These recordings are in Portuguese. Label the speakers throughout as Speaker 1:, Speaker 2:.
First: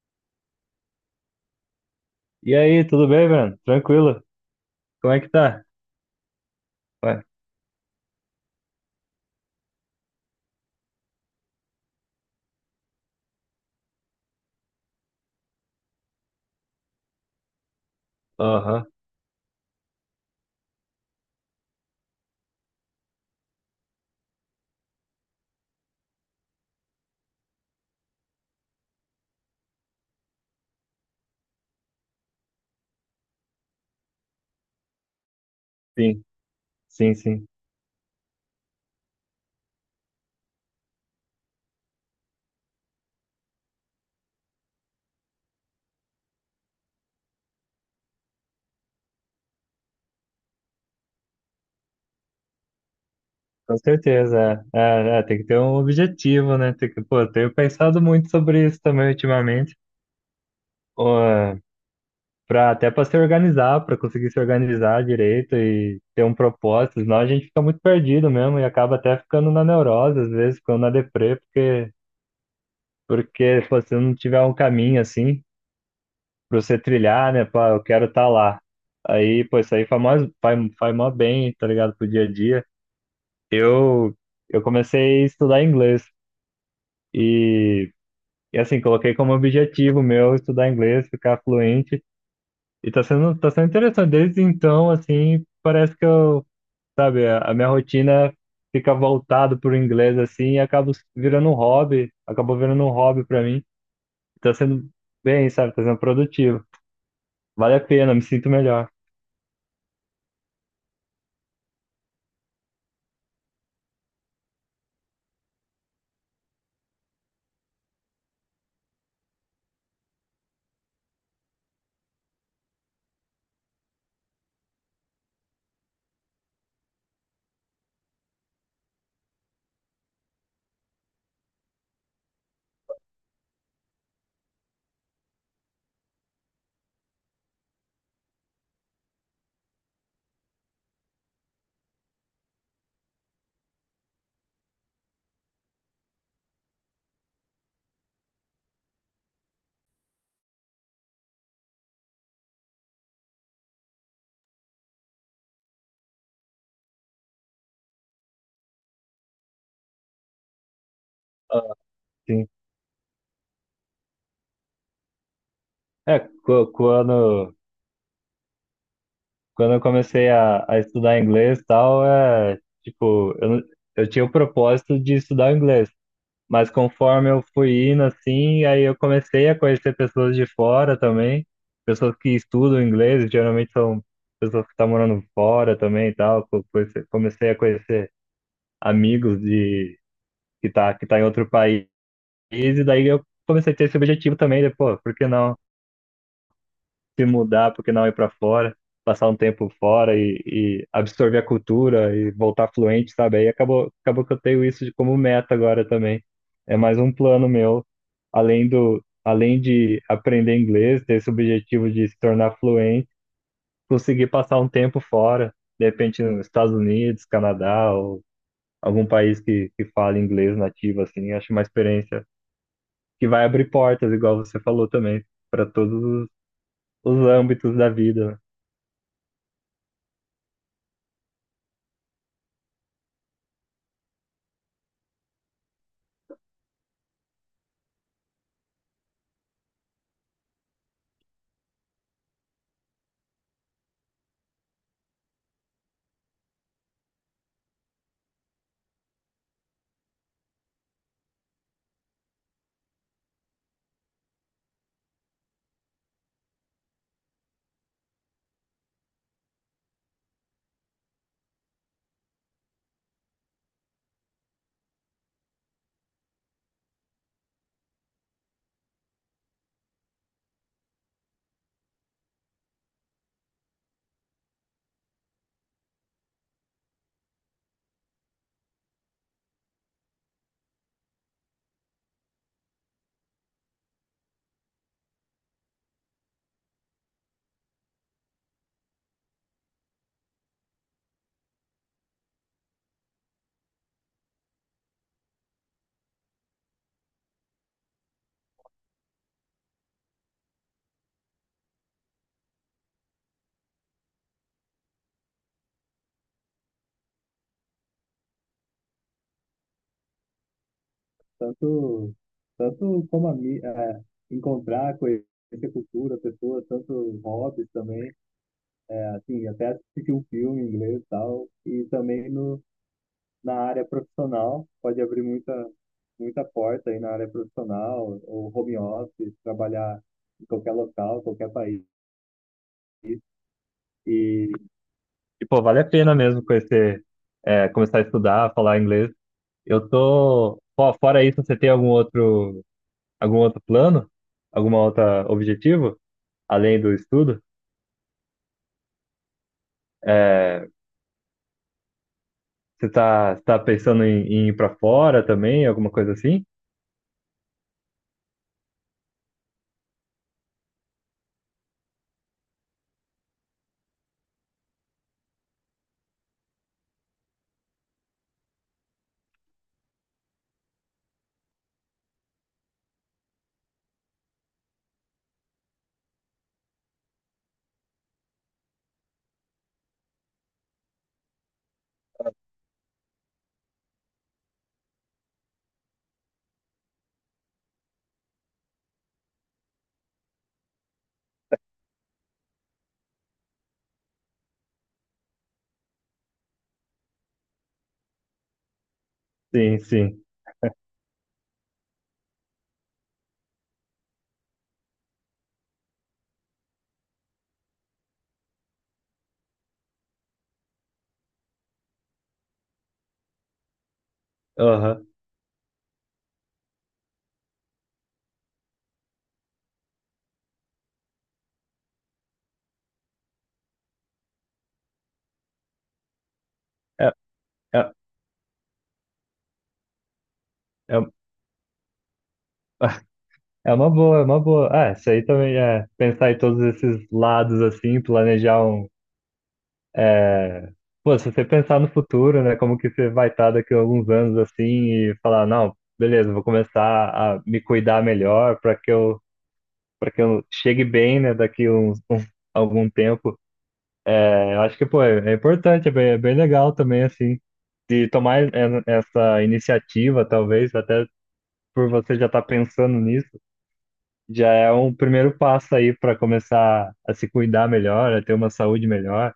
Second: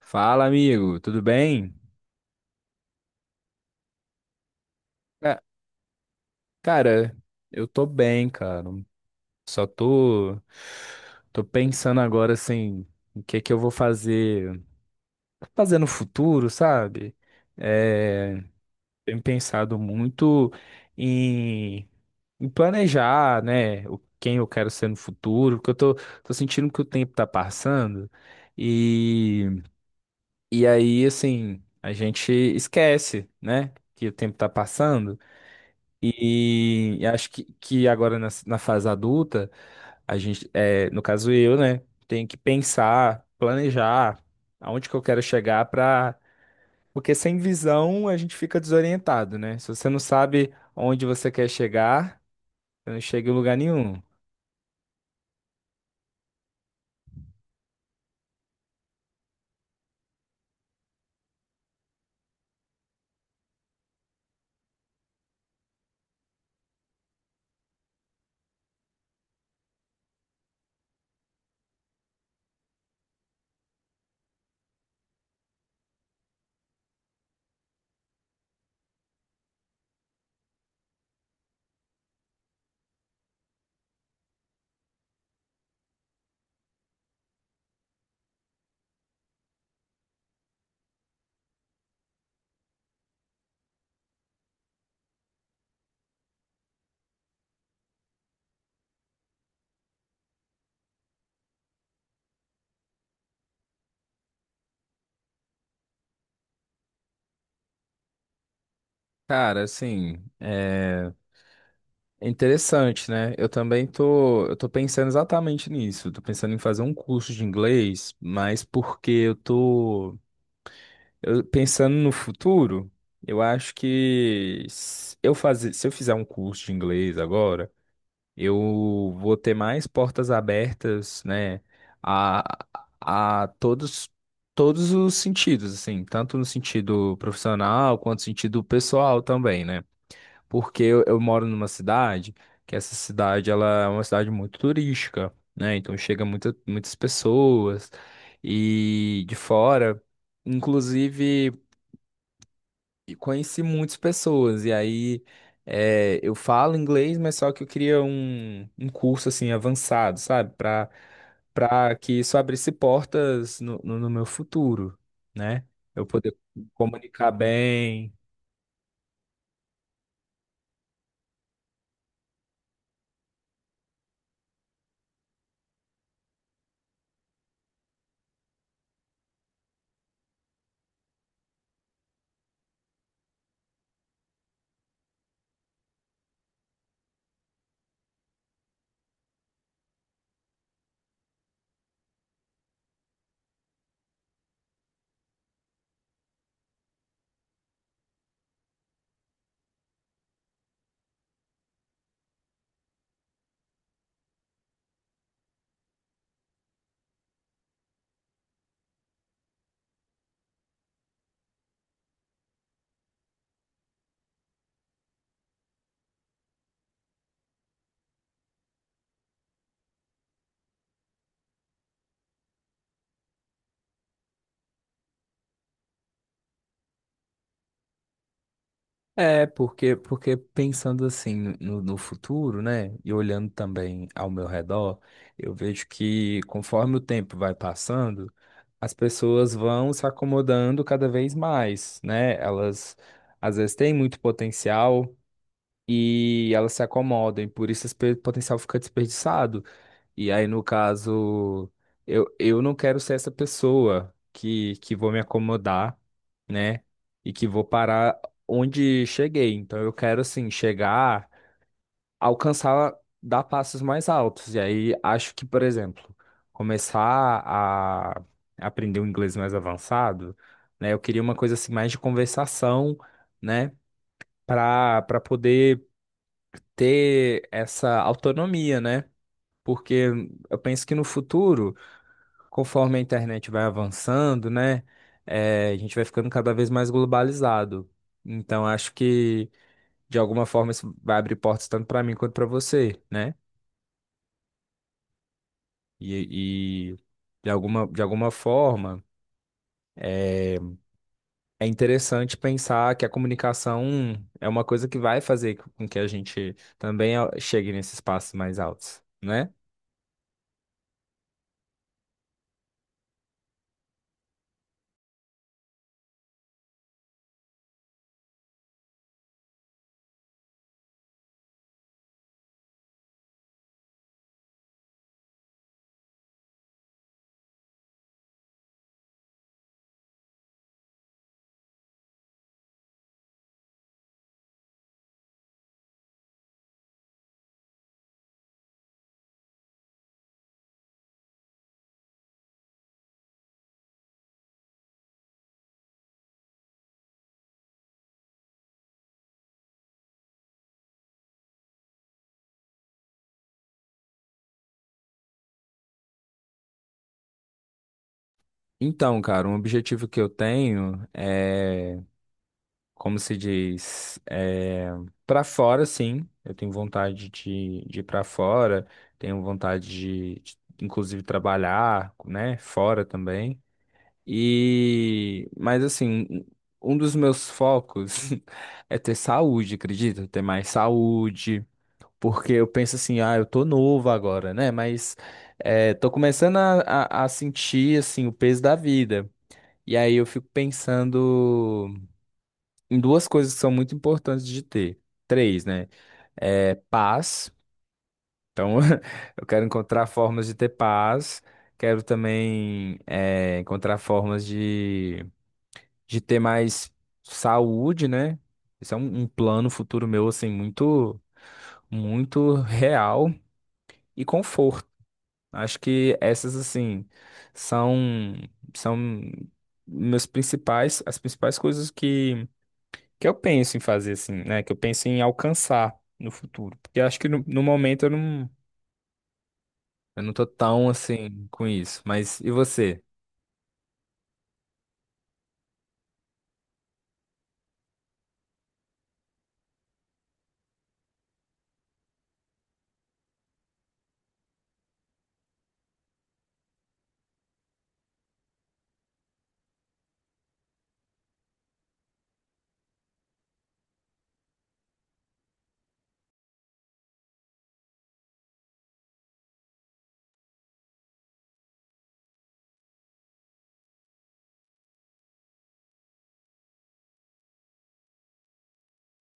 Speaker 1: Fala, amigo, tudo bem?
Speaker 2: E aí, tudo bem, Breno? Tranquilo? Como é que
Speaker 1: Ca-
Speaker 2: tá?
Speaker 1: Cara,
Speaker 2: Ué,
Speaker 1: eu tô bem, cara. Só tô pensando agora assim, o que que eu vou fazer, fazer no futuro, sabe? É,
Speaker 2: aham,
Speaker 1: tenho pensado muito em, em planejar, né, o quem eu quero ser no futuro, porque tô sentindo que o tempo tá passando e e aí assim, a gente esquece, né, que o tempo tá passando.
Speaker 2: sim,
Speaker 1: E acho
Speaker 2: sim.
Speaker 1: que agora na fase adulta, a gente, é, no caso eu, né, tenho que pensar, planejar aonde que eu quero chegar para. Porque sem visão a gente fica desorientado, né? Se você não sabe onde você quer chegar, você não chega em lugar
Speaker 2: Com
Speaker 1: nenhum.
Speaker 2: certeza. Tem que ter um objetivo, né? Tem que, eu tenho pensado muito sobre isso também ultimamente. Ó, pra, até para se organizar, para conseguir se organizar direito e ter um propósito, senão a gente fica muito perdido mesmo e acaba até ficando na neurose, às vezes, ficando na deprê, porque pô, se não tiver um caminho assim pra você trilhar, né? Pá, eu quero estar lá. Aí, pô, isso aí faz faz mó bem, tá ligado? Pro dia a dia. Eu, eu comecei a estudar inglês e, assim, coloquei como objetivo meu estudar inglês, ficar fluente. E tá sendo interessante. Desde então, assim, parece que sabe, a minha rotina fica voltada pro inglês, assim, e acabo virando um hobby, acabou virando um hobby pra mim. Tá sendo bem, sabe? Tá sendo produtivo. Vale a pena, me sinto melhor.
Speaker 1: Cara, assim, é interessante, né? Eu também tô pensando exatamente nisso. Eu tô pensando em fazer um curso de inglês, mas porque pensando no futuro, eu acho que se eu fizer um curso de inglês agora, eu vou ter mais portas abertas, né, a, a todos os sentidos, assim, tanto no sentido profissional quanto no sentido pessoal também, né? Porque eu moro numa cidade que essa cidade ela é uma cidade muito turística, né? Então chega muitas pessoas e de fora. Inclusive, e conheci muitas pessoas. E aí é, eu falo inglês, mas só que eu queria um curso assim avançado, sabe?
Speaker 2: Ah,
Speaker 1: Para que isso
Speaker 2: sim.
Speaker 1: abrisse portas no meu futuro, né? Eu
Speaker 2: É,
Speaker 1: poder
Speaker 2: qu-
Speaker 1: comunicar
Speaker 2: quando,
Speaker 1: bem.
Speaker 2: quando eu comecei a estudar inglês e tal, tipo, eu, não- eu tinha o propósito de estudar inglês, mas conforme eu fui indo, assim, aí eu comecei a conhecer pessoas de fora também, pessoas que estudam inglês, geralmente são pessoas que estão morando fora também e tal, comecei a conhecer amigos de, que tá em outro país, e daí eu comecei a ter esse objetivo também, de, pô, por que não se mudar, porque não ir para fora, passar um tempo fora e absorver a cultura e voltar fluente, sabe? Aí acabou que eu tenho isso de como meta agora também. É mais um plano meu, além de aprender inglês, ter esse objetivo de se tornar fluente, conseguir passar um tempo fora, de repente nos Estados Unidos, Canadá ou algum país que fale inglês nativo, assim, acho uma experiência que vai abrir portas, igual você falou também, para todos os âmbitos da vida, né?
Speaker 1: É, porque pensando assim no futuro, né, e olhando também ao meu redor, eu vejo que conforme o tempo vai passando, as pessoas vão se acomodando cada vez mais, né? Elas às vezes têm muito potencial e elas se acomodam, e por isso esse potencial fica desperdiçado. E aí, no caso, eu não quero ser essa pessoa que vou me acomodar, né? E que vou parar onde cheguei. Então, eu quero, assim, chegar, alcançar, dar passos mais altos. E aí, acho que, por exemplo, começar a aprender um inglês mais avançado, né? Eu queria uma coisa, assim, mais de conversação, né? Para poder ter essa autonomia, né? Porque eu penso que no futuro conforme a internet vai avançando, né, a gente vai ficando cada vez mais globalizado. Então, acho que, de alguma forma, isso vai abrir portas tanto para mim quanto para você, né? E de alguma forma, eh, é, interessante pensar que a comunicação é uma coisa que vai fazer com que a gente também chegue nesses espaços mais altos, né?
Speaker 2: Tanto, tanto como encontrar, conhecer cultura, pessoas, tanto hobbies também, é, assim, até assistir um filme em inglês e tal, e também no, na área profissional, pode abrir muita porta aí na área profissional, ou home office, trabalhar em qualquer local, qualquer país, e E, pô, vale a pena mesmo conhecer, é, começar a estudar, falar inglês. Eu tô. Pô, fora isso, você tem algum outro, algum outro plano? Alguma outra objetivo? Além do estudo? É, você tá pensando em, em ir para fora também? Alguma coisa assim?
Speaker 1: Então, cara, um objetivo que eu tenho é como se diz, é, para fora, sim. Eu tenho vontade de ir para fora, tenho vontade inclusive, trabalhar, né, fora também. E, mas assim, um dos meus focos é ter saúde, acredita? Ter mais saúde, porque eu penso assim, ah, eu tô novo agora, né? Mas é, tô começando a sentir, assim, o peso da vida. E aí eu fico pensando em duas coisas que são muito importantes de ter. Três, né? É paz. Então, eu quero
Speaker 2: Sim,
Speaker 1: encontrar
Speaker 2: sim.
Speaker 1: formas de ter paz. Quero também é, encontrar formas de ter mais saúde, né? Isso é um plano futuro meu, assim, muito, muito real e conforto.
Speaker 2: Aham.
Speaker 1: Acho que essas, assim, são, são meus principais, as principais coisas que eu penso em fazer assim, né? Que eu penso em alcançar no futuro. Porque eu
Speaker 2: É,
Speaker 1: acho que no
Speaker 2: é,
Speaker 1: momento eu não tô tão
Speaker 2: é,
Speaker 1: assim com isso. Mas e você?
Speaker 2: é uma boa. Ah, isso aí também é pensar em todos esses lados assim, planejar um. Pô, se você pensar no futuro, né? Como que você vai estar daqui a alguns anos assim e falar, não, beleza, vou começar a me cuidar melhor para que para que eu chegue bem, né? Daqui a algum tempo. É, eu acho que, pô, é importante, é bem legal também, assim, de tomar essa iniciativa, talvez, até por você já estar pensando nisso, já é um primeiro passo aí para começar a se cuidar melhor, a ter uma saúde melhor,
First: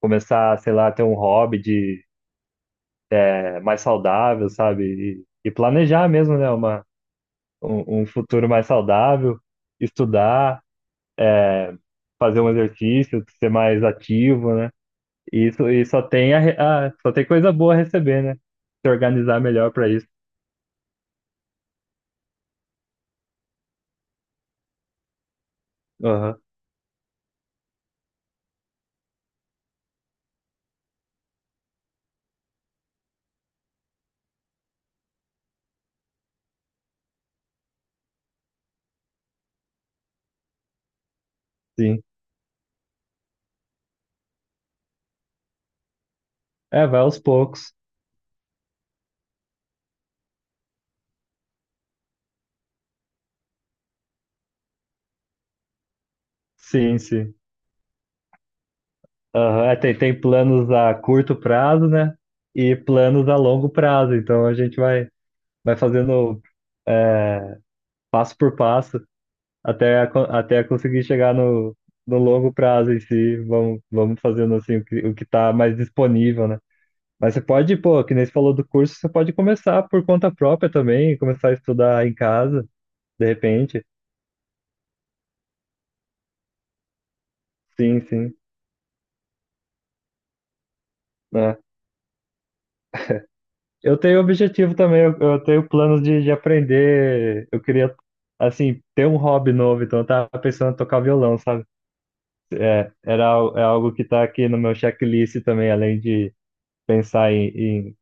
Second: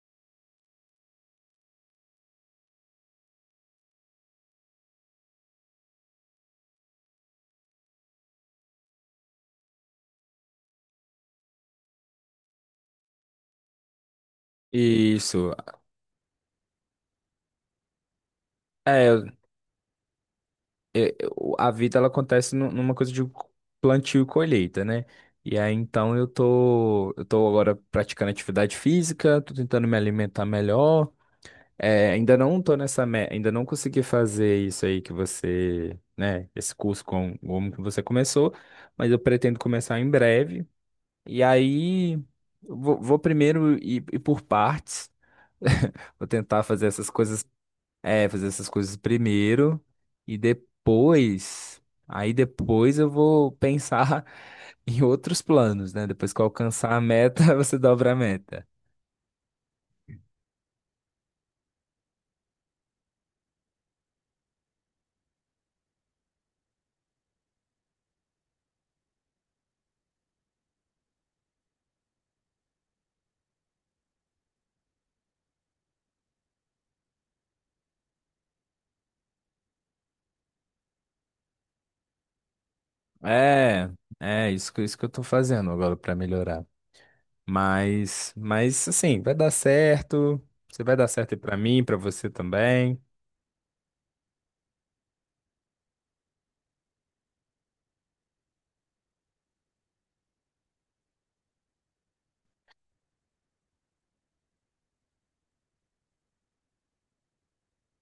Speaker 2: começar, sei lá, a ter um hobby de, é, mais saudável, sabe? E planejar mesmo, né, um futuro mais saudável, estudar, fazer um exercício, ser mais ativo, né? E,
Speaker 1: Isso.
Speaker 2: isso, e só tem só tem coisa boa a receber, né? Se
Speaker 1: É,
Speaker 2: organizar melhor para isso.
Speaker 1: a vida ela acontece numa coisa de plantio e colheita, né? E aí então
Speaker 2: Aham,
Speaker 1: eu tô agora praticando atividade física, tô tentando me alimentar melhor. É, ainda não tô nessa, ainda não consegui fazer isso aí que você, né, esse curso com como que você começou, mas eu pretendo começar em breve. E
Speaker 2: sim.
Speaker 1: aí, eu vou, vou primeiro ir, ir por partes. Vou tentar fazer
Speaker 2: É, vai
Speaker 1: essas
Speaker 2: aos
Speaker 1: coisas,
Speaker 2: poucos.
Speaker 1: é, fazer essas coisas primeiro e depois, aí depois eu vou pensar em outros planos, né? Depois que eu alcançar
Speaker 2: Sim,
Speaker 1: a
Speaker 2: sim.
Speaker 1: meta, você dobra a meta.
Speaker 2: Aham, é, tem planos a curto prazo, né? E planos a longo prazo. Então a vai fazendo é, passo por passo até conseguir chegar no longo prazo em si. Vamos fazendo assim o que está mais disponível, né? Mas você pode, pô, que nem você falou do curso, você pode começar por conta própria também, começar a estudar em casa, de repente.
Speaker 1: É, é isso isso que eu tô fazendo agora pra melhorar.
Speaker 2: Sim, sim.
Speaker 1: Mas assim, vai dar certo. Você vai dar certo aí pra
Speaker 2: Né?
Speaker 1: mim, pra você também.
Speaker 2: Eu tenho objetivo também, eu tenho planos de aprender. Eu queria, assim, ter um hobby novo, então eu tava pensando em tocar violão, sabe? É, é algo que tá aqui no meu checklist também, além de pensar em, em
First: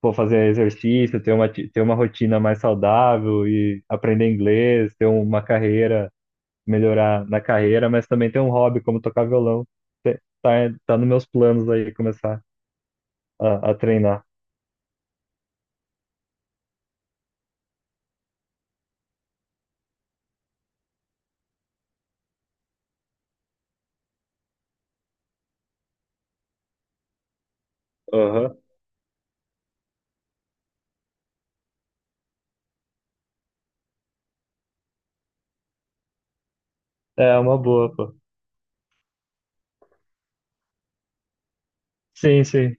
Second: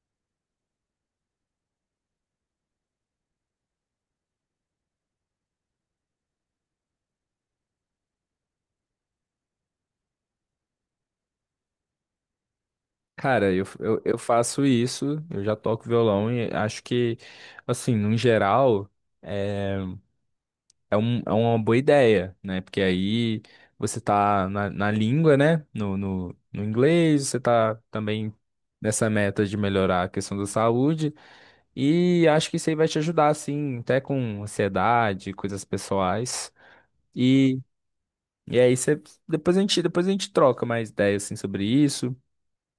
Speaker 2: pô, fazer exercício, ter ter uma rotina mais saudável e aprender inglês, ter uma carreira, melhorar na carreira, mas também tem um hobby como tocar violão. Te- Tá, tá nos meus planos aí começar
Speaker 1: Cara,
Speaker 2: a
Speaker 1: eu
Speaker 2: treinar.
Speaker 1: faço isso, eu já toco violão e acho que, assim, no geral, é, é uma boa ideia, né? Porque aí você tá na língua, né? No inglês, você tá também
Speaker 2: Aham.
Speaker 1: nessa meta de melhorar a questão da saúde, e acho que isso aí vai te ajudar, assim, até com ansiedade, coisas pessoais.
Speaker 2: É
Speaker 1: E,
Speaker 2: uma boa, pô.
Speaker 1: e aí você, depois a gente troca mais ideias, assim, sobre isso.
Speaker 2: Sim, sim.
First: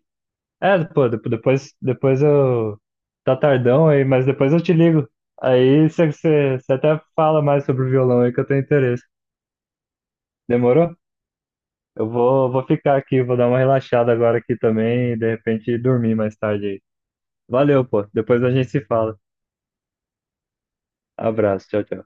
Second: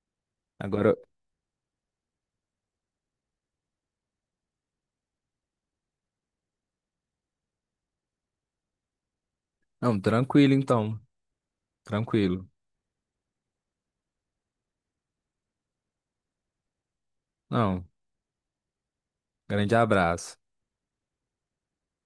Speaker 2: É,
Speaker 1: Agora,
Speaker 2: pô, depois eu. Tá tardão aí, mas depois eu te ligo. Aí você até fala mais sobre o violão aí que eu tenho interesse.
Speaker 1: não, tranquilo
Speaker 2: Demorou?
Speaker 1: então,
Speaker 2: Eu
Speaker 1: tranquilo.
Speaker 2: vou ficar aqui, vou dar uma relaxada agora aqui também e de repente dormir mais tarde aí. Valeu,
Speaker 1: Não,
Speaker 2: pô. Depois a gente se fala.
Speaker 1: grande abraço.
Speaker 2: Abraço, tchau, tchau.